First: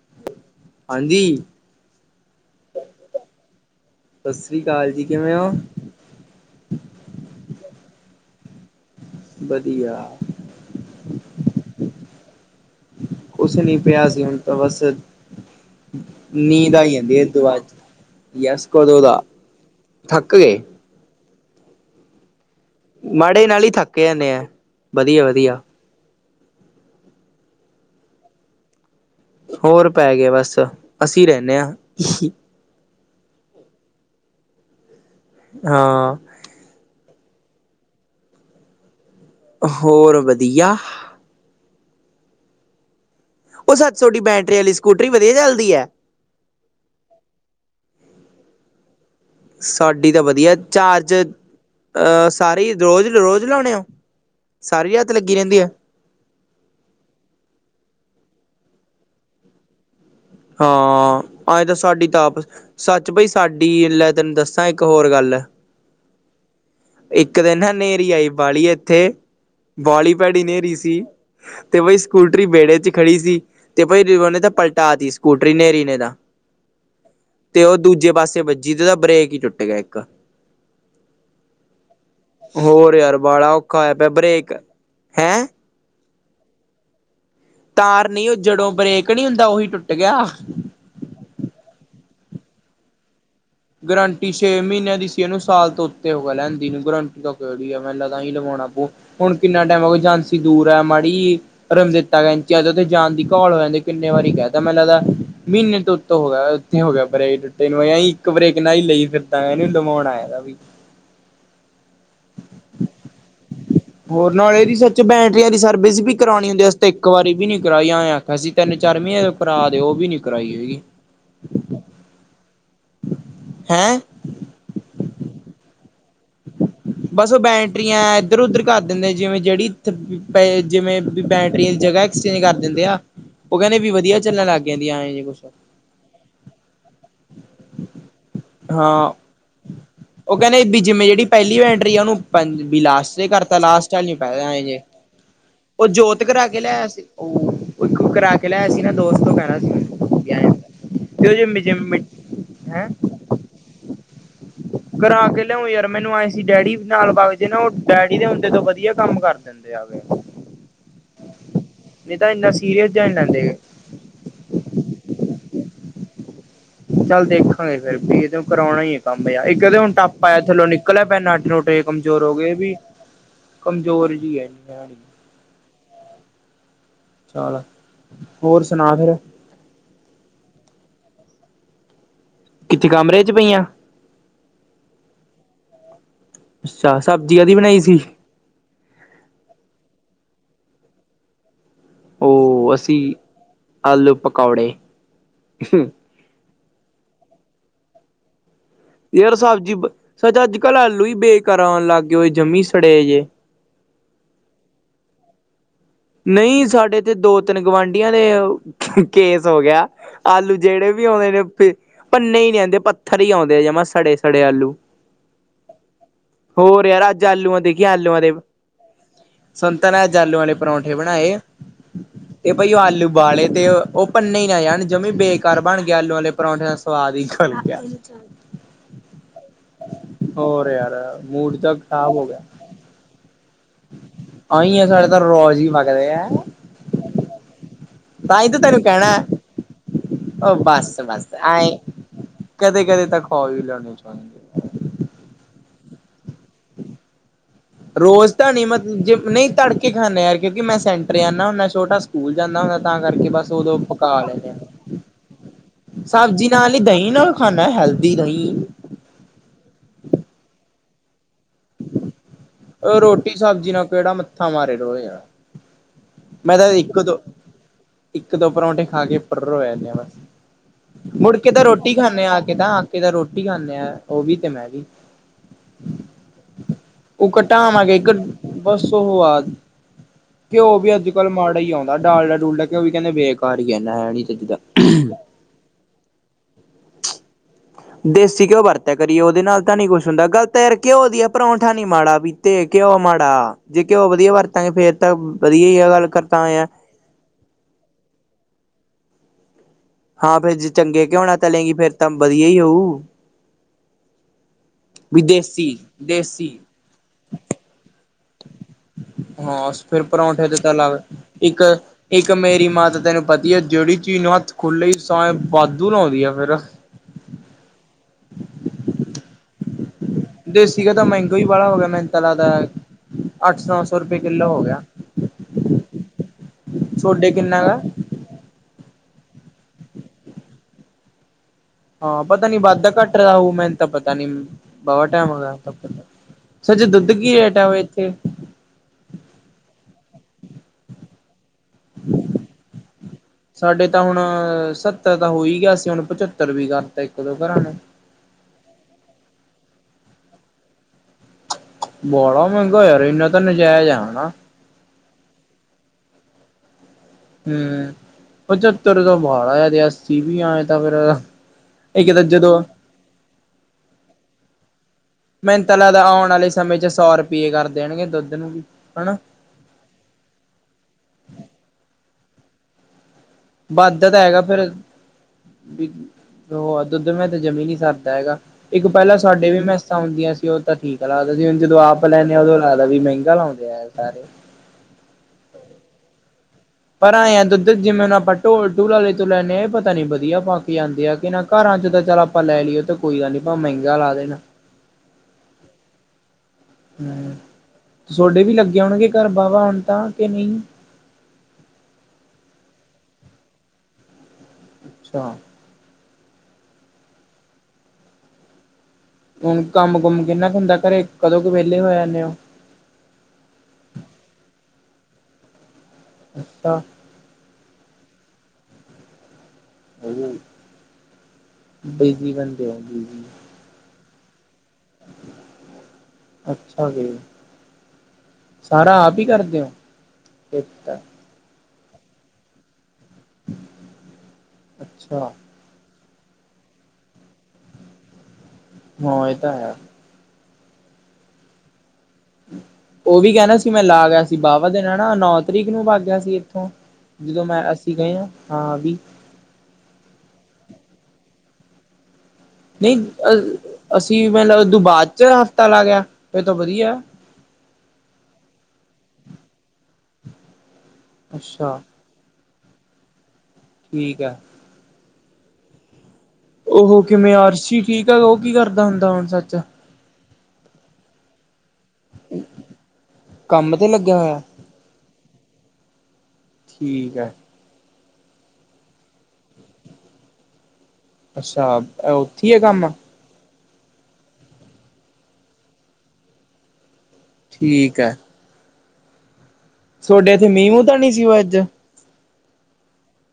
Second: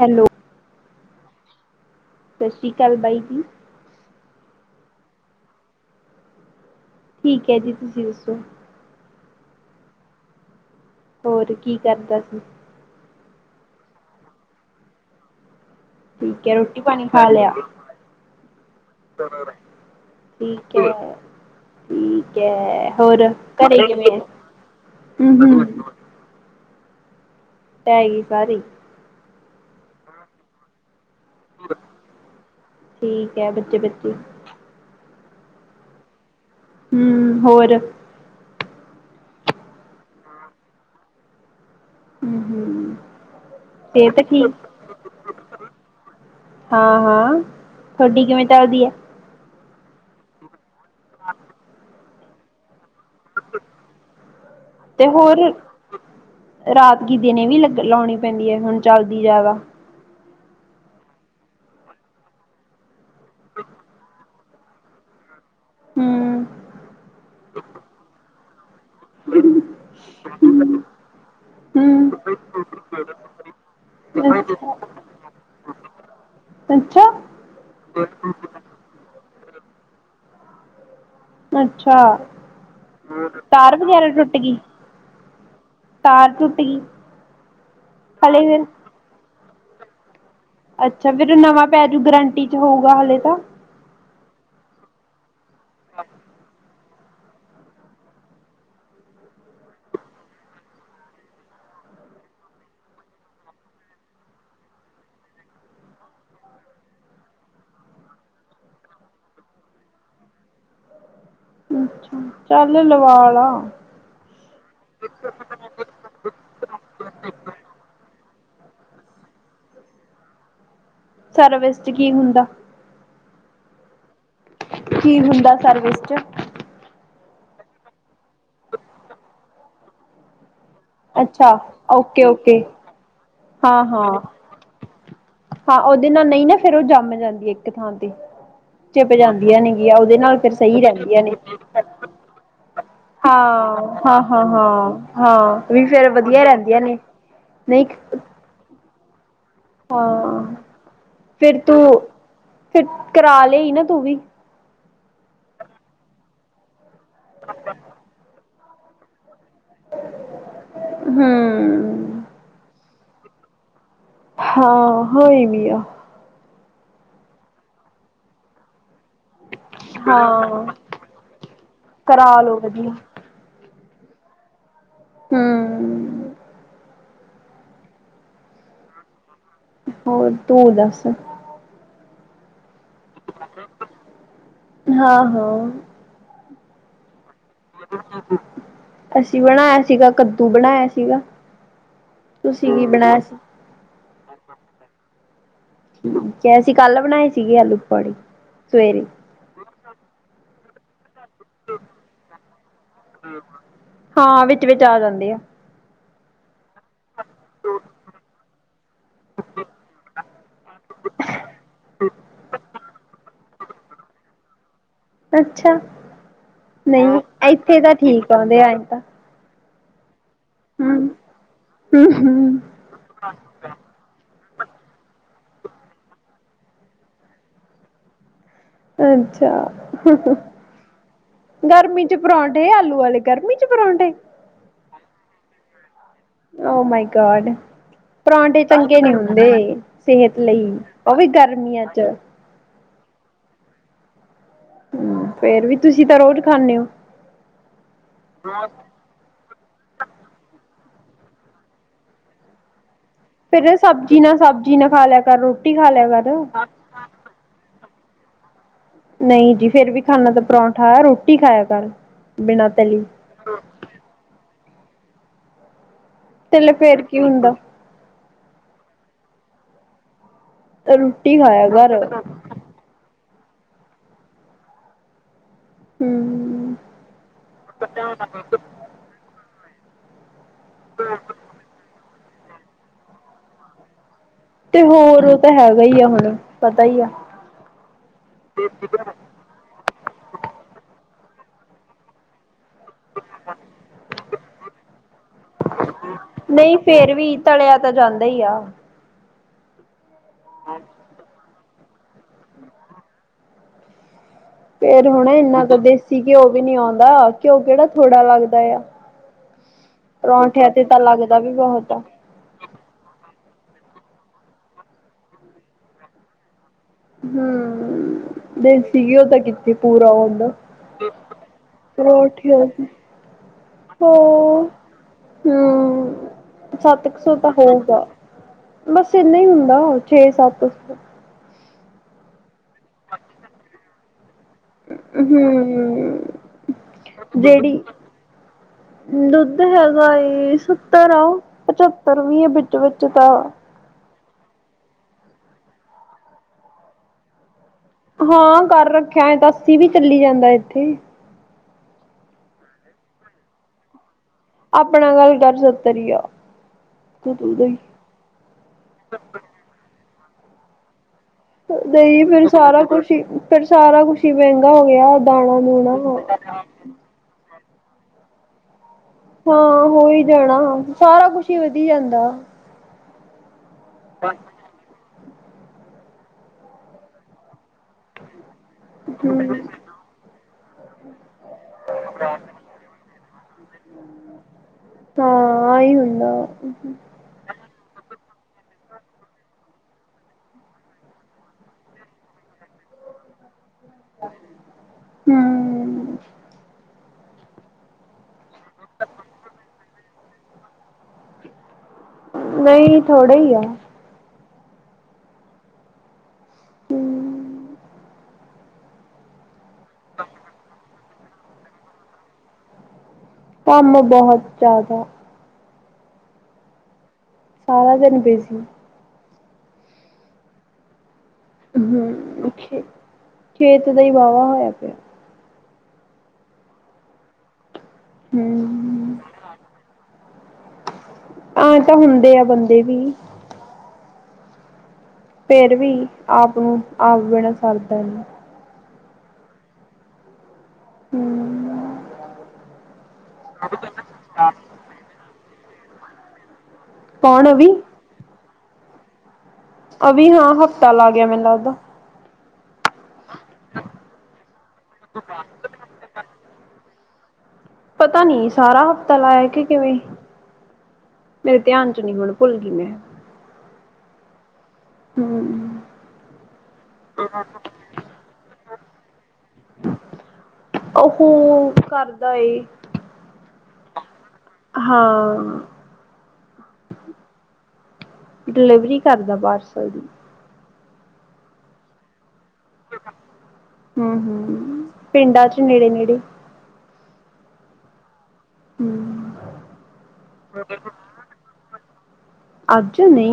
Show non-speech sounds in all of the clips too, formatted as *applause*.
Hello. ਹਾਂਜੀ, ਸਤਿ ਸ਼੍ਰੀ ਅਕਾਲ ਬਾਈ ਜੀ ਸਤਿ ਸ਼੍ਰੀ ਅਕਾਲ ਜੀ ਕਿਵੇਂ ਹੋ? ਠੀਕ ਐ ਜੀ, ਤੁਸੀਂ ਦੱਸੋਂ। ਵਧੀਆ। ਹੋਰ ਕੀ ਕਰਦਾ ਸੀ? ਕੁਛ ਨੀ ਪਿਆ ਸੀ ਹੁਨ ਬਸ ਠੀਕ ਹੈ ਨੀਂਦ ਰੋਟੀ ਆਈ ਪਾਣੀ ਜਾਂਦੀ ਖਾ ਐ ਇਤੋਂ ਲਿਆ ਬਾਅਦ ਯਸ ਕਦੋਂ ਦਾ, ਥੱਕ ਗਏ। ਠੀਕ ਠੀਕ ਐ। ਹੋਰ ਮਾੜੇ ਨਾਲ ਹੀ ਘਰੇ ਥੱਕ ਕਿਵੇਂ ਜਾਂਦੇ ਆ ਵਧੀਆ ਹੂੰ ਵਧੀਆ ਹੂੰ। ਟਾਈ ਬੈਰੀ ਹੋਰ ਪੈ ਗਏ ਬਸ ਅਸੀਂ ਰਹਿੰਦੇ ਹਾਂ। ਠੀਕ ਹੈ ਬੱਚੇ ਬੱਚੇ। ਹਾਂ। ਹੂੰ ਹੋਰ ਹੋਰ ਵਧੀਆ ਹੂੰ ਹੂੰ ਓ ਸੱਚ ਸੌਡੀ ਬੈਟਰੀ ਵਾਲੀ ਸਕੂਟਰੀ ਵਧੀਆ ਚੱਲਦੀ ਏ। ਹਾਂ-ਹਾਂ, ਤੁਅਡੀ ਕਿਵੇਂ ਚਲਦੀ ਆ। ਸਾਡੀ ਤਾਂ ਵਧੀਆ, ਚਾਰਜ ਅਹ ਸਾਰੇ ਰੋਜ਼-ਰੋਜ਼ ਚਲਾਣੇ ੳ, ਸਾਰੀ ਤੇ ਰਾਤ ਲੱਗੀ ਹੋਰ ਰੇਂਦੀ ਆ। ਰਾਤ ਕਿ ਦਿਨੇ ਵੀ ਲਗ ਲਾਉਣੀ ਪੈਂਦੀ ਐ, ਹੁਣ ਚੱਲਦੀ ਜਾਦਾ। ਹਾਂ, ਅਏਂ ਤਾਂ ਸਾਡੀ ਤਾਂ ਆਪ। ਸੱਚ ਭਈ ਸਾਡੀ, ਲੈ ਤੈਨੂੰ ਦੱਸਾਂ ਇੱਕ ਹੋਰ ਗੱਲ ਹੂੰ ਏਕ ਦਿਨ ਹੈ ਹਨੇਰੀ ਆਈ ਬਾਲੀ ਏਥੇ *inaudible* ਬਾਡੀ ਭੈੜੀ ਹਨੇਰੀ ਸੀ ਤੇ ਬਈ ਹਮ ਸਕੂਟਰੀ ਵੇੜੇ ਚ ਖੜੀ ਸੀ। ਤੇ ਬਈ ਓਨੇ ਤਾਂ ਪਲਟਾਤੀ ਸਕੂਟਰੀ ਨੇੇਰੀੇ ਨੇ ਤਾਂ। ਅੱਛਾ। ਤੇ ਓ ਦੂਜੇ ਪਾਸੇ ਵੱਜੀ ਤੇ ਓਦਾ ਬ੍ਰੇਕ ਹੀ ਟੁੱਟ ਗਿਆ ਏਕ। ਅੱਛਾ। ਹੋਰ ਯਾਰ ਬੜਾ ਤਾਰ ਔਖਾ ਹੋਯਾ ਵਗੈਰਾ ਪਿਆ ਟੁੱਟ ਬ੍ਰੇਕ, ਗਈ ਹੈਂ। ਤਾਰ ਟੁੱਟ ਗੀ। ਤਾਰ ਨਈ ਓ ਜਦੋਂ ਬਰੇਕ ਨੀ ਹੁੰਦਾ ਓਹੀ ਟੁੱਟ ਗਿਆ। ਅੱਛਾ ਫੇਰ ਨਵਾਂ ਪੈਜੂ ਗਰੰਟੀ ਚ ਹੋਊਗਾ ਹਲੇੇ ਤਾਂ। ਗਰੰਟੀ ਛੇ ਮਹੀਨਿਆਂ ਦੀ ਸੀ, ਇਹਨੂੰ ਸਾਲ ਤੋਂ ਉੱਤੇ ਹੋ ਗਿਆ ਲੈਦ ਗਰੰਟੀ ਤਾਂ ਕੇੜੀ ਆ। ਮੈਂ ਤਾਂ ਨਵਾਂ ਹੀ ਲਵਾਉਣਾ ਪਊ ਹੁਣ ਕਿੰਨਾ ਟੇਮ‌ ਹੋ ਗਿਆ। ਝਾਂਸੀ ਦੂਰ ਏ ਮਾੜੀ ਰਮਦਤਾ ਕ ਜਾਣ ਦੀ ਘੌਲ ਹੋ ਜਾਂਦੀ ਕਿਨੇ ਵਾਰੀ ਕੇਹ ਤਾਂ ਮੈਨੂੰ ਲੱਗਦਾ ਮਹੀਨੇ ਤੋਂ ਉੱਤੋਂ ਹੋ ਗਿਆ। ਥੇ ਹੋ ਗਿਆ ਬ੍ਰਰੇਕ ਟੁੱਟੇ ਨੂੰ ਇੱਕ ਬ੍ਰੇਕ ਨਾਲ ਹੀ ਲਈ ਫਿਰਦਾ ਨੂੰ ਲਵਾਉਣ ਆਦਾ ਵੀ। ਅੱਛਾ ਚੱਲ ਲਵਾਲਾ। ਹੋਰ ਨਾਲ ਏਦੀ ਸੱਚ ਬੈਟਰੀਆਂ ਦੀ ਸਰਵਿਸ ਵੀ ਕਰਾਉਣੀ ਹੁੰਦੀ। ਅਸੀ ਤੇ ਏਕ ਵਾਰੀ ਵੀ ਨੀ ਕਰਵਾਈ ਆਆ। ਅਸੀਂ ਤਿੰਨ-ਚਾਰ ਮਹੀਨੇ ਦੇ ਕਰਰਾ ਦੇ ਓਵੀ ਨੀ ਕਰਾਈ ਹੈਗੀ। ਸਰਵਿਸ ਵਿੱਚ ਕੀ ਹੁੰਦਾ? ਹੈਂ। ਕੀ ਹੁੰਦਾ ਸਰਵਿਸ 'ਚ। ਬਸ ਓ ਬੈਟਰੀਆਂ ਏਧਰ ਉਧਰ ਕਰ ਦਿੰਦੇ ਜਿਵੇਂ ਜੇੜੀ ਪ ਪਏ ਜਿਵੇਂ ਅੱਛਾ ਬੈਟਰੀ ਦੀ ਜਗਾ ਓਕੇ ਐਕਸਚੇਂਜ ਕਰ ਓਕੇ ਦਿੰਦੇ ਆ। ਓ ਕੇਂਦੇ ਹਾਂ ਵੀ ਹਾਂ ਵਧੀਆ ਚੱਲਣ ਲੱਗ ਜਾਦੀਆਂ ਆਏ ਜੇ ਕੁਛ। ਹਾਂ ਓਦੇ ਨਾਲ ਨਈ ਨਾ ਫੇਰ ਓ ਜੰਮ ਜਾਂਦੀ ਏ ਏਕ ਥਾਂ ਤੇ। ਹਾਂ ਚਿਪ ਜਾਂਦੀਆਂ ਨੇਗੀਆਂ ਓਦੇ ਨਾਲ ਫਿਰ ਸਹੀ ਰਹਿੰਦੀਆਂ ਨੇ। ਬੈਟਰੀਆਂ ਨੂੰ ਪੰਜ ਵਿਲਾਸ। ਕਰਤਾ ਹਾਂ ਲਾਸਟੱਲ ਨ ਹਾਂ ਹਾਂ ਪੈ ਜੇ ਹਾਂ ਹਾਂ ਵੀ ਉਹ ਫੇਰ ਜੋਤ ਵਧੀਆ ਕਰਾ ਕੇ ਰਹਿੰਦੀਆਂ ਲੈ ਨੇ ਸੀ ਓ ਨਹੀਂ ਕਰਾ। ਕਰਾਕੇ ਲਿਆਯਾ ਸੀ ਦੋਸਤ ਨੂੰ ਕੇਣਾ ਸ ਹਾਂ, ਫਿਰ ਤੂੰ ਜਿਵੇਂ ਫਿਰ ਹੈਂ ਕਰਾ ਲਿਆ ਈ ਨਾ ਤੂੰ ਵੀ। ਕਰਾ ਕੇ ਲਿਆਓ ਯਾਰ ਮੈਨੂੰ ਆਏ ਸੀ। ਡੈਡੀ ਨਾਲ ਵਾਗਜੇ ਨਾ ਓ ਡੈਡੀ ਦੇ ਹੁੰਦੇ ਤੋਂ ਵਧੀਆ ਕਾਮ ਕਰ ਦਿੰਦੇ ਆ ਗ। ਹੂੰ। ਨਈ ਤਾਂ ਇੰਨਾ ਸੀਰੀਅਸ ਜਾ ਹੀ ਲੈਂਦੇ ਹੈਗੇ। ਹਾਂ, ਹੋਈ ਵੀ ਆ। ਚੱਲ ਦੇਖਾਂਗੇ ਫੇਰ ਵੀ ਇਹਦੂ ਕਰਾਉਣਾ ਈ ਆ। ਕਾਮ ਏਯਾ ਏਕ ਕਦੇ ਹੁਣ ਟੱਪ ਆਇਆ ਹਾਂ ਥੱਲੋਂ ਨਿਕਲਿਆ ਪੈ ਨ ਨੱਠ ਨੁੱਠ ਕਮਜ਼ੋਰ ਕਰਾ ਹੋ ਗਏ ਲੋ ਵੀ ਵਧੀਆ ਕਮਜ਼ੋਰ ਜੀ ਹੈ। ਹੂ। ਚਲ, ਹੋਰ ਸੁਣਾ ਫੇਰ? ਹੋਰ, ਤੂੰ ਦੱਸ? ਕਿੱਥੇ ਕਮਰੇ 'ਚ ਪਈ ਆਂ? ਹਾਂ-ਹਾਂ। ਅੱਛਾ ਸਬਜੀ *inaudible* ਦੀ ਬਣਾਈ ਸੀ। ਅਸੀਂ ਬਣਾਇਆ ਸੀਗਾ, ਕੱਦੂ ਬਣਾਇਆ ਸੀਗਾ। ਤੁਸੀਂ ਉਹ ਕੀ ਅਸੀਂ ਬਣਾਇਆ ਸੀ ਆਲੂ ਪਕੌੜੇ। ਠੀਕ ਹੈ, ਅਸੀਂ ਕੱਲ ਬਣਾਏ ਸੀਗੇ, ਆਲੂ ਪਾਕੌੜੇ ਸਵੇਰੇ ਤੇ, ਯਾਰ ਸਬਜ਼ੀ ਸੱਚਾ ਅੱਜ ਕੱਲ ਆਲੂ ਹੀ ਬੇਕਾਰ ਆਉਣ ਲੱਗ ਗੇ ਹੋਏ ਜਮੀ ਸੜੇ ਜੇ ਹਾਂ, ਵਿੱਚ ਵਿਚ ਆ ਜਾਂਦੀ ਆ। ਨਹੀਂ ਸਾਡੇ, ਤੇ ਦੋ ਤਿੰਨ ਗੁਆਂਢੀਆਂ ਨੇ। ਕੇਸ ਹੋ ਗਿਆ। ਆਲੂ ਜਿਹੜੇ ਵੀ ਆਉਂਦੇ ਨੇ ਭੰਨੇ ਹੀ ਨਹੀ ਜਾਦੇ ਪੱਥਰ ਹੀ ਆਉਂਦੇ। ਜਮਾਂ, ਸੜੇ-ਸੜੇ, ਆਲੂ। ਅੱਛਾ ਹੋਰ, ਯਾਰ ਨਹੀਂ ਅੱਜ ਆਲੂਆਂ ਇੱਥੇ ਦੇਖ ਤਾਂ ਆਲੂਆਂ ਦੇ ਠੀਕ ਆਉਂਦੇ ਆ ਐ ਤਾਂ ਸੰਤਾਂ ਨੇ ਅੱਜ ਆਲੂ ਵਾਲੇ ਪਰੌਂਠੇ ਹੂੰ ਬਣਾਏ, ਹੂੰ ਤੇ ਹੂੰ ਭਾਈ ਉਹ ਆਲੂ ਬਾਲੇ ਤੇ ਉਹ ਭੰਨੇ ਹੀ ਨਾ ਜਾਣ ਜਮੀ ਬੇਕਾਰ ਬਣ ਗਿਆ। ਆਲੂ ਵਾਲੇ ਪਰੌਂਠੇ ਦਾ ਸਵਾਦ ਹੀ ਗੱਲ ਗਿਆ। ਅੱਛਾ, ਹੋਰ ਯਾਰ ਮੂਡ ਤਾਂ ਗਰਮੀ ਚ ਖ਼ਰਾਬ ਹੋ ਗਿਆ ਪਰੌਠ ਆਲੂ ਵਾਲੇ ਗਰਮੀ ਚ ਪਰਠੇ--ੇ *unintelligible* ਉਹ, ਮਾਈ ਗੋਡ। ਤਾਂ ਹੀ ਤਾਂ ਪਰਾਂਠੇ ਤੈਨੂੰ ਚੰਗੇ ਨਹੀਂ ਕਹਿਣਾ ਹੁੰਦੇ। ਸਿਹਤ ਉਹ ਲਈ ਉਹ ਵੀ ਗਰਮੀਆਂ ਚ। ਕਦੇ-ਕਦੇ, ਤਾਂ ਖਵਾਆ ਵੀ ਲੈਉਣੀ ਚਾਹੁੰਦੇ। ਹੂ, ਫੇਰ ਵੀ ਤੁਸੀਂ ਤਾਂ ਰੋਜ਼ ਖਾਂਦੇ। ਹੋ ਰੋਜ਼ ਤਾ ਨਹੀਂ ਮਤਲਬ, ਜੇ ਨਹੀਂ ਤੜਕੇ ਖਾਂਦੇ, ਯਾਰ ਕਿਉਂਕਿ, ਮੈਂ ਸੈਂਟਰ ਜਾਂਦਾ ਹੁੰਦਾ ਛੋਟਾ ਸਕੂਲ ਜਾਂਦਾ ਹੁੰਦਾ, ਤਾਂ ਕਰਕੇ ਬਸ ਫੇਰ ਉਦੋਂ ਸਬਜ਼ੀ ਪਕਾ ਨਾ ਲੈਂਦੇ ਆ। ਸਬਜ਼ੀ ਨਾ ਖਾ ਲਿਆ ਕਰ ਰੋਟੀ ਖਾ ਲਿਆ ਕਰ ਸਬਜ਼ੀ ਨਾਲ ਹੀ ਦਹੀਂ ਨਾਲ ਖਾਣਾ ਹੈਲਦੀ ਨਹੀਂ। ਨਹੀਂ ਜੀ, ਫੇਰ ਵੀ ਖਾਨਾ ਤਾਂ ਪਰੌਂਠਾ ਆ, ਰੋਟੀ ਖਾਇਆ ਕੱਲ ਰੋਟੀ, ਸਬਜ਼ੀ ਨਾਲ ਕਿਹੜਾ ਮੱਥਾ ਮਾਰੇ ਰੋਜ। ਮੈਂ ਤਾਂ ਤੇਲੇ ਇੱਕ ਫੇਰ ਦੋ ਕੀ ਹੁੰਦਾ ਇੱਕ ਦੋ ਪਰੌਂਠੇ ਖਾ ਕੇ ਪਰਰ ਹੋ ਜਾਨਾ ਆਂ। ਬਸ ਮੁੜ ਰੋਟੀ ਕੇ ਤਾਂ ਖਾਇਆ ਕਰ ਰੋਟੀ ਹੂੰ ਖਾਂਦੇ ਆ ਕੇ ਤਾਂ, ਆ ਕੇ ਤਾਂ ਰੋਟੀ ਖਾਂਦੇ ਆ। ਉਹ ਵੀ ਤੇ ਮੈਂ ਵੀ ਹੂ। ਉਹ ਘਟਾਵਾਗੇ। ਇੱਕ ਬਸ ਉਹ ਬਾਦ ਘਿਓ ਵੀ ਅੱਜ ਕੱਲ ਮਾੜਾ ਹੀ ਆਉਂਦਾ। ਡਾਲਡਾ ਡੂਡਾ ਘਿਓ ਵੀ ਕਹਿੰਦੇ ਬੇਕਾਰ ਹੀ ਆ। ਹੈਨੀ ਚੱਜ ਦਾ ਤੇ ਹੋਰ, ਉਹ ਤਾਂ ਹੈਗਾ ਹੀ ਆ। ਹੁਣ ਪਤਾ ਹੀ ਆ। ਦੇਸੀ ਘਿਉ ਵਰਤ ਕਰੀਏ। ਉਹਦੇ ਨਾਲ ਤਾਂ ਨੀ ਕੁੱਛ ਹੁੰਦਾ, ਗਲ ਤਾ ਘਿਉ ਦੀ ਹੈ। ਪਰੌਂਠਾ ਨੀ ਮਾੜਾ ਵੀ ਤੇ ਘਿਓ ਮਾੜਾ, ਜੇ ਘਿਓ ਵਧੀਆ ਵਰਤਾਂਗੇ। ਫੇਰ ਤਾਂ ਵਧੀਆ ਹੀ ਆ। ਗੱਲ ਕਰਤਾ ਆ। ਨਹੀਂ ਫੇਰ, ਵੀ ਤਲਿਆ ਤਾਂ ਜਾਂਦਾ ਹੀ ਆ। ਹਾਂ, ਫੇਰ ਜੇ ਚੰਗੇ ਘਿਉ ਨਾਲ ਤਲੀ ਗਈ। ਫੇਰ ਤਾਂ ਵਧੀਆ ਹੀ ਹੋਊ। ਫੇਰ ਹੁਣੇ, ਇੰਨਾ ਤਾਂ ਦੇਸੀ ਘਿਓ ਵੀ ਨੀ ਆਉਂਦਾ। ਘਿਓ ਕਿਹੜਾ ਥੋੜ੍ਹਾ ਲੱਗਦਾ ਆ। ਹਾਂ, ਫਿਰ ਪਰੌਂਠੇ ਤੇ ਪਰੌਂਠਿਆਂ ਤਾਂ ਲ ਲੱਗਦਾ ਵੀ ਇੱਕ ਬਹੁਤ ਆ। ਇੱਕ ਮੇਰੀ ਮਾਂ ਦਾ ਤਾਂ ਤੈਨੂੰ ਪਤਾ ਆ। ਜਿਹੜੀ ਚੀਜ਼ ਨੂੰ ਹੱਥ ਖੁੱਲੇ ਸੋਏ ਵਾਧੂ ਲਾਉਂਦੀ ਆ। ਫੇਰ ਹੂ, ਦੇਸੀ ਘਿਓ ਤਾਂ ਕਿੱਥੇ ਪੂਰਾ ਹੁੰਦਾ। ਦੇਸੀ ਘਿਓ ਤਾਂ ਮਹਿੰਗਾ ਹੀ ਬਾਲਾ ਹੋਗਿਆ, ਮੈਨੂੰ ਤਾਂ ਲੱਗਦਾ ਤੇ ਅੱਠ-ਨੌ-ਸੌ ਰੁਪਏ ਕਿੱਲੋ ਹਾਂ ਹੋਗਿਆ। ਹੂੰ, ਸੱਤ ਕੁ ਸੌ ਤਾਂ ਕਿੰਨਾ ਗਾ ਹੋਊਗਾ। ਬਸ ਇੰਨਾ ਹੀ ਹੁੰਦਾ, ਉਹ ਛੇ, ਸੱਤ ਹਾਂ ਪਤਾ ਨੀ ਵੱਧਦਾ- ਘੱਟਦਾ ਰਾ ਹੋਊ, ਮੈਨੂੰ ਤਾਂ ਪਤਾ ਨੀ। ਬਾਵਾ ਟੈਮ ਹੈਗਿਆ, ਹੂੰ *inaudible* ਸਚ ਦੁੱਧ ਕੀ ਰੇਟ ਆ, ਓ ਜਿਹੜੀ ਇੱਥੇ? ਦੁੱਧ ਹੈਗਾਏ, ਸੱਤਰ ਆ। ਪਚੱਤਰ ਵੀ ਏ, ਵਿੱਚ-ਵਿੱਚ ਤਾ। ਸਾਡੇ ਤਾਂ ਹੁਣ ਸੱਤਰ ਤਾਂ ਹੋਈ ਗਿਆ ਸੀ, ਹੁਣ ਪਚੱਤਰ ਵੀ ਕਰਤਾ ਇੱਕ-ਦੋ ਘਰਾਂ ਨੇ। ਹਾਂ, ਕਰ ਰੱਖਿਆ, ਐਂ ਤਾਂ ਅੱਸੀ ਵੀ ਚੱਲੀ ਜਾਂਦਾ ਇੱਥੇ। ਬਾਲਾ ਮਹਿੰਗਾ ਹੋਇਆ ਯਾਰ, ਇੰਨਾ ਤਾਂ ਨਜਾਇਜ਼ ਆ ਹਣਾ? ਆਪਣਾ ਗੱਲ ਕਰ, ਸੱਤਰ ਈ ਆ। ਤੂੰ ਤੂੰ ਦਾ ਹੀ ਹੂੰ, ਪਚੱਤਰ ਤਾ ਬਾਹਲਾ ਯਾਂ, ਤੇ ਅੱਸੀ ਵੀ ਆਂਏ ਤਾਂ ਫਿਰ ਇੱਕ ਤਾਂ ਨਈ, ਫਿਰ ਜਦੋਂ ਸਾਰਾ ਕੁਛ ਹੀ, ਫਿਰ ਸਾਰਾ ਕੁਛ ਹੀ ਮਹਿੰਗਾ ਹੋਗਿਆ ਦਾਲਾਂ-ਦੂਲਾਂ। ਸਮੇਂ'ਚ ਸੌ ਰੁਪਈਏ ਕਰ ਦੇਣਗੇ, ਦੁੱਧ ਨੂੰ ਵੀ ਹਣਾ। ਹਾਂ, ਹੋਹੀ ਜਾਣਾ ਸਾਰਾ ਕੁਛ ਹੀ ਵਧੀ ਜਾਂਦਾ। ਵੱਧਦਾ ਤਾ ਹੈਗਾ ਫੇਰ, ਵੀ ਉਹ ਦੁੱਧ ਮੈਂ ਤੇ ਜਮੀ ਨ ਸਰ ਹੈਗਾ, ਇੱਕ ਪਹਿਲਾਂ ਸਾਡੇ ਹਮ ਵੀ ''ਮੈਂ ਹੁੰਦੀਆਂ ਸੀ, ਉਹ ਤਾਂ ਠੀਕ ਆ ਲਗਦਾ ਸੀ ਹੁਣ ਜਦੋਂ ਆਪ ਲੈਨੇ ਆ, ਉਦੋਂ ਲੱਗਦਾ ਵੀ ਮਹਿੰਗਾ ਲਾਉਂਦੇ ਆ ਸਾਰੇ। ਹਾਂ, ਆਈ ਹੁੰਦਾ। ਪਰ ਆਂਏ ਆ, ਦੁੱਧ ਜਿਵੇਂ ਆਪਾਂ ਢੋਲ-ਢੂਲ ਆਲੇ ਤੋ ਲੈਂਨੇ ਆ, ਇਹ ਪਤਾ ਨੀ ਵਧੀਆ ਪਾਕੇ ਆਂਦੇ ਆ ਕਿ ਨਾ ਘਰਾਂ'ਚ ਤਾਂ ਚੱਲ ਆਪਾਂ ਲੈ ਲੀਏ ਤੇ ਕੋਈ ਗੱਲ ਨੀ, ਭਾਮੇਂ ਮਹਿੰਗਾ ਲਾ ਦੇਣਾ। ਹੂੰ ਹੂੰ, ਸੋਡੇ ਵੀ ਲੱਗੇ ਹੋਣਗੇ ਘਰ ਬਾਹਵਾ ਹੁਣ ਤਾਂ, ਕਿ ਨਹੀਂ। ਨਹੀਂ, ਥੋੜੇ ਹੀ ਆ। ਅੱਛਾ। ਹਮ ਹੁਣ ਕੰਮ-ਕੁੰਮ ਕਿੰਨਾ ਕੁ ਹੁੰਦਾ ਘਰੇ, ਕਦੋਂ ਕੁ ਵਿਹਲੇ ਹੋ ਜਾਂਨੇੇ ਓ? ਕੰਮ ਬਹੁਤ ਜ਼ਿਆਦਾ। ਅੱਛਾ। ਸਾਰਾ ਦਿਨ ਬਿਜ ਬੀਜੀ ਹਮ ਰਹਿੰਦੇਂ ਆ, ਬੀਜੀ। ਖੇਤ ਦਾ ਹੀ ਵਾਹਵਾ ਹੋਇਆ ਪਿਆ। ਅੱਛਾ ਜੀ। ਸਾਰਾ ਹਮ ਆਪ ਈ ਕਰਦੇ ਓਂ, ਇੱਕ ਤਾ ਆਂ, ਤਾਂ ਹੁੰਦੇ ਆ ਬੰਦੇ ਵੀ। ਅੱਛਾ। ਫਿਰ ਵੀ ਆਪ ਨੂੰ, ਆਪ ਬਿਣਾ ਸਰਦਾ ਨੀ। ਹਾਂ, ਇਹ ਤਾ ਹੈ। ਹੂੰ। ਉਹ ਵੀ ਕਹਿਣਾ ਸੀ ਮੇੈ ਲਾਗਿਆ ਸੀ, ਬਾਹਵਾ ਦਿਨ ਹਨਾ, ਨੌ ਤਰੀਕ ਨੂੰ ਬਾਗ ਗਿਆ ਸੀ, ਇੱਥੋਂ। ਜਦੋਂ ਕੌਣ ਮੈਂ ਅਵੀ ਅਸੀਂ ਗਏ ਆਂ, ਹਾਂ ਵੀ। ਅਵੀ ਹਾਂ, ਹਫ਼ਤਾ ਲਾਗਿਆ ਮੈਨੁ ਲਗਦਾ। ਨਹੀਂ, ਅ ਅਸੀਂ ਮਤਲਬ ਏਦੋਂ ਬਾਅਦ'ਚ ਹਫ਼ਤਾ ਲਾਗਿਆ, ਫਿਰ ਤਾ ਵਧੀਆ। ਪਤਾ ਨੀ ਸਾਰਾ ਹਫ਼ਤਾ ਲਾਇਆ ਕੇ ਕਿਵੇਂ, ਮੇਰੇ ਅੱਛਾ ਧਿਆਨ'ਚ ਨੀ ਹੁਣ। ਭੁੱਲਗੀ ਮੈ। ਠੀਕ ਆ। ਹੂੰ, ਉਹ ਕਿਵੇਂ ਆਰਸ਼ੀ ਠੀਕ ਐ ਉਹ ਕੀ ਕਰਦਾ ਹੁੰਦਾ ਹੁਣ ਸੱਚ। ਉਹ ਫੁਨ ਕਰਦਾ ਏ। ਕੰਮ ਤੇ ਲੱਗਿਆ ਹੋਇਆ। ਹਾਂ। ਠੀਕ ਆ। ਡਿਲੀਵਰੀ ਕਰਦਾ ਪਾਰਸਲ ਦੀ। ਅੱਛਾ ਉੱਥੀ ਐ ਕੰਮ। ਹੂੰ-ਹੂੰ, ਪਿੰਡਾਂ ਚ ਨੇੜੇ-ਨੇੜੇ। ਠੀਕ ਐ। ਹੂੰ, ਸੋਡੇ ਇੱਥੇ ਮੀਹ ਮੁਹ ਤਾਂ ਨੀ ਸੀ ਔਏ ਅੱਜ? ਅੱਜ ਨਈ,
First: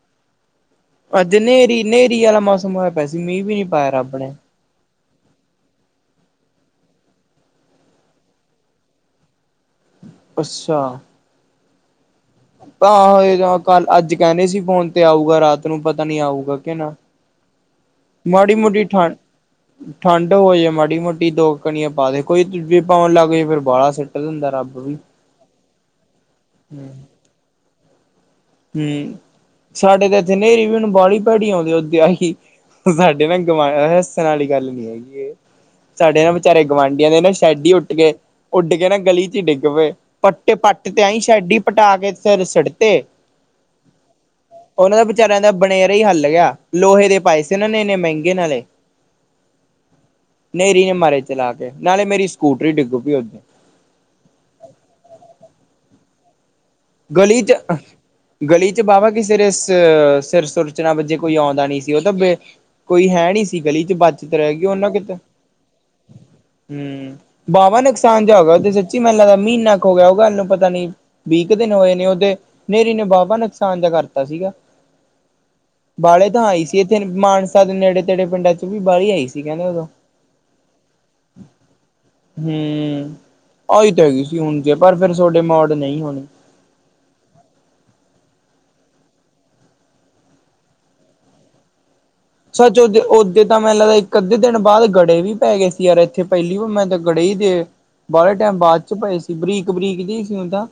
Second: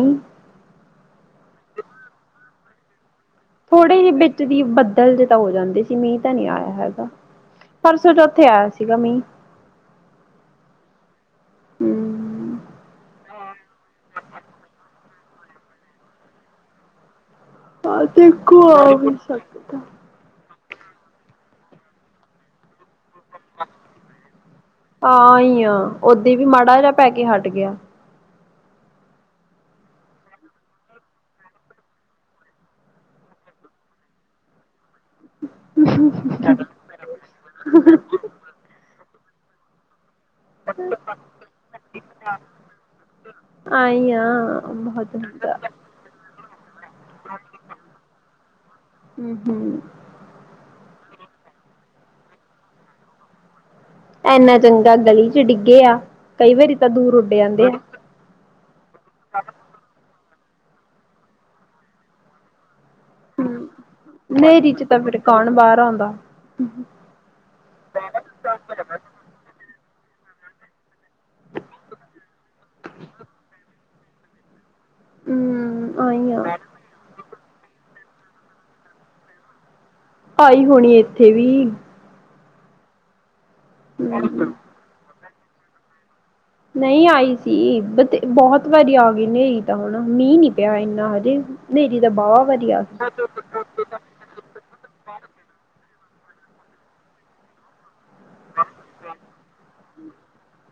ਅੱਜ ਨੇਰੀ ਨੇਰੀ ਆਲਾ ਮੌਸਮ ਹੋਇਆ ਪਿਆ ਸੀ ਮੀਂ ਥੋੜੇ ਜੇ ਵਿੱਚ ਬੱਦਲ ਜੇ ਤਾਂ ਹੋ ਜਾਂਦੇ ਸੀ ਮੀਂਹ ਤਾਂ ਨੀ ਆਇਆ ਹੈਗਾ, ਪਰਸੋਂ ਚੋਥੇ ਆਇਆ ਸੀਗਾ ਮੀਂਹ ਅੱਛਾ, ਹੂੰ ਆ ਕੱਲ ਅੱਜ ਕਹਿੰਦੇ ਸੀ ਫੋਨ ਤੇ ਆਊਗਾ ਰਾਤ ਨੂੰ ਪਤਾ ਨੀ ਆਊਗਾ ਕੇ ਨਾ ਹਾਂ ਮਾੜੀ ਦੇਖੋ ਮੋਟੀ ਆ ਠਾ ਵੀ ਸਕਦਾ। ਠੰਢ ਹੋਜੇ ਮਾੜੀ ਮੋਟੀ ਦੋ ਕਣੀਆ ਪਾ ਦੇ ਕੋਈ ਪਾਉਣ ਲੱਗ ਜਾਏ ਫਿਰ ਬਾਹਲਾ ਸਿਟ ਦਿੰਦਾ ਰੱਬ ਵੀ। ਹਾਂ ਐਈ ਆ ਓਦੇ ਵੀ ਮਾੜਾ ਜਿਹਾ ਹੂੰ। ਪੈ ਕੇ ਹਟ ਗਿਆ। ਹੂੰ, ਸਾਡੇ ਤੇ ਇੱਥੇ ਨੇਰੀ ਵੀ ਬਾਹਲੀ ਭੈੜੀ ਆਉਂਦੀ ਐ ਉਦੇ ਆਈ ਸਾਡੇ ਨਾ ਗਵਾ ਹੱਸਣ ਆਲੀ ਗੱਲ ਨੀ ਹੈਗੀ, ਸਾਡੇ ਨਾ ਵਿਚਾਰੇ ਗੁਆਂਢੀਆਂ ਦੇ ਨਾ ਸ਼ੈਡ ਈ ਉੱਡ ਗਏ ਉੱਡ ਕੇ ਨਾ ਗਲੀ ਚ ਡਿੱਗ ਪਏ। ਪੱਟੇ ਪੱਟ ਤੇ ਆਈ ਸ਼ੈਡੀ ਪਟਾ ਕੇ ਫਿਰ ਸੜ ਤੇ, ਐਈ ਐ। ਉਹਨਾਂ ਦਾ ਵਿਚਾਰਿਆਂ ਦਾ ਬਨੇਰਾ ਈ ਹੱਲ ਗਿਆ ਲੋਹੇ ਦੇ ਪਾਏ ਸੀ ਉਹਨਾਂ ਨੇ ਇੰਨੇ ਮਹਿੰਗੇ ਨਾਲੇ। ਹੂੰ-ਹੂੰ, ਨੇਰੀ ਨੇ ਮਾਰੇ ਚਲਾ ਕੇ ਨਾਲੇ ਮੇਰੀ ਸਕੂਟਰੀ ਡਿੱਗ ਪਈ ਉ ਇੰਨਾ ਚੰਗਾ ਗਲੀ ਚ ਡਿੱਗੇ ਆ। ਕਈ ਵਾਰੀ ਤਾਂ ਦੂਰ ਉੱਡ ਗਲੀ ਚ ਜਾਂਦੇ ਆ। ਗਲੀ ਚ ਵਾਹਵਾ ਕਿਸੇ ਦੇ ਸਿਰ ਸੁਰ ਚ ਨਾ ਵਜੇ ਕੋਈ ਆਉਂਦਾ ਨੀ ਸੀ ਉਹ ਤਾਂ ਬੇ ਕੋਈ ਹੈ ਨੀ ਸੀ ਗਲੀ ਚ ਬਚਤ ਰਹਿ ਗਈ ਹਨੇਰੀ ਚ ਉਹਨਾਂ ਤਾਂ ਕਿਤੇ ਫਿਰ ਕੌਣ ਬਾਹਰ ਆਉਂਦਾ ਹੂੰ ਬਾਹਵਾ ਨੁਕਸਾਨ ਜਿਹਾ ਹੋ ਗਿਆ ਉਹ ਤੇ ਸੱਚੀ ਮੈਨੂੰ ਲੱਗਦਾ ਮਹੀਨਾ ਕੁ ਹੋ ਗਿਆ ਉਹ ਗੱਲ ਨੂੰ ਪਤਾ ਨੀ। ਇੱਕ ਦਿਨ ਹੋਏ ਨੇ ਉਹਦੇ ਨੇਰੀ ਨੇ ਬਾਵਾ ਨੁਕਸਾਨ ਜਾ ਕਰਤਾ ਸੀਗਾ। ਹੂੰ ਵਾਲੇ ਤਾਂ ਆ। ਆਈ ਸੀ ਇੱਥੇ ਮਾਨ ਸਾਦ ਨੇੜੇ ਤੇੜੇ ਪਿੰਡਾਂ ਚ ਵੀ ਬਾਹਲੀ ਆਈ ਸੀ ਕਹਿੰਦੇ ਉਦੋਂ ਆਈ ਹੋਣੀ ਇੱਥੇ ਵੀ ਹੂੰ, ਆਈ ਤਾਂ ਹੈਗੀ ਸੀ ਹੂੰ। ਹੁਣ ਜੇ ਪਰ ਫਿਰ ਸੋਡੇ ਮੋੜ ਨਈ ਹੋਣੀ। ਨਹੀਂ ਆਈ ਸੀ ਬ ਤੇ ਬਹੁਤ ਵਾਰੀ ਆ ਗਈ ਹਨੇਰੀ ਤਾਂ ਹੁਣ ਮੀਂਹ ਨੀ ਪਿਆ ਇੰਨਾ ਹਜੇ। ਨੇਰੀ ਦਾ ਬਾਵਾ ਸੱਚ ਓਦੇ ਓਦੇ ਤਾਂ ਮੈੈਂਰੇ ਲਵੇ। ਅੱਧੇ ਦਿਨ ਬਾਅਦ ਗੜੇ ਵੀ ਪੈ ਗਏ ਸੀ ਯਾਰ ਇੱਥੇ ਪਹਿਲੀ ਵੀ ਮੈਂ ਤਾਂ ਗੜੇ ਈ ਦੇ ਬਾਹਲੇ ਟਾਈਮ ਬਾਅਦ ਚ ਪਏ ਸੀ ਬਰੀਕ ਬਰੀਕ ਜੇ ਸੀ ਓ ਤਾ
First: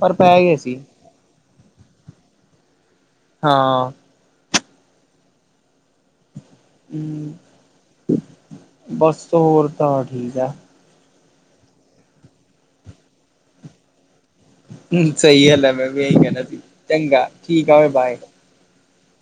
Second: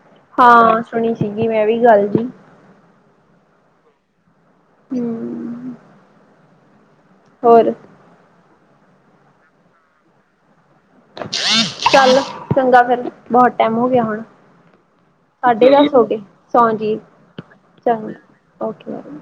ਪਰ ਪੈ ਗਏ ਸੀ ਹਾਂ ਸੁਣੀ ਸੀਗੀ ਮੈਂ ਵੀ ਗੱਲ ਜੀ ਹਾਂ ਹਮ ਹਮ ਹੋਰ ਬਸ ਹੋਰ ਤਾਂ ਠੀਕ ਆ ਚੱਲ ਚੰਗਾ ਫਿਰ ਬਹੁਤ ਟੈਮ ਹੋ ਗਿਆ ਹੁਣ ਸਹੀ ਸਾਢੇ ਹੱਲ ਮੈਂ ਦਸ ਹੋ ਵੀ ਇਹੀ ਗਏ ਕਹਿਣਾ ਸੀ ਸੌ ਜੀ ਚੰਗਾ ਠੀਕ ਆ ਹੋ ਬਾਏ ਚੰਗਾ ਓਕੇ ਮੈਮ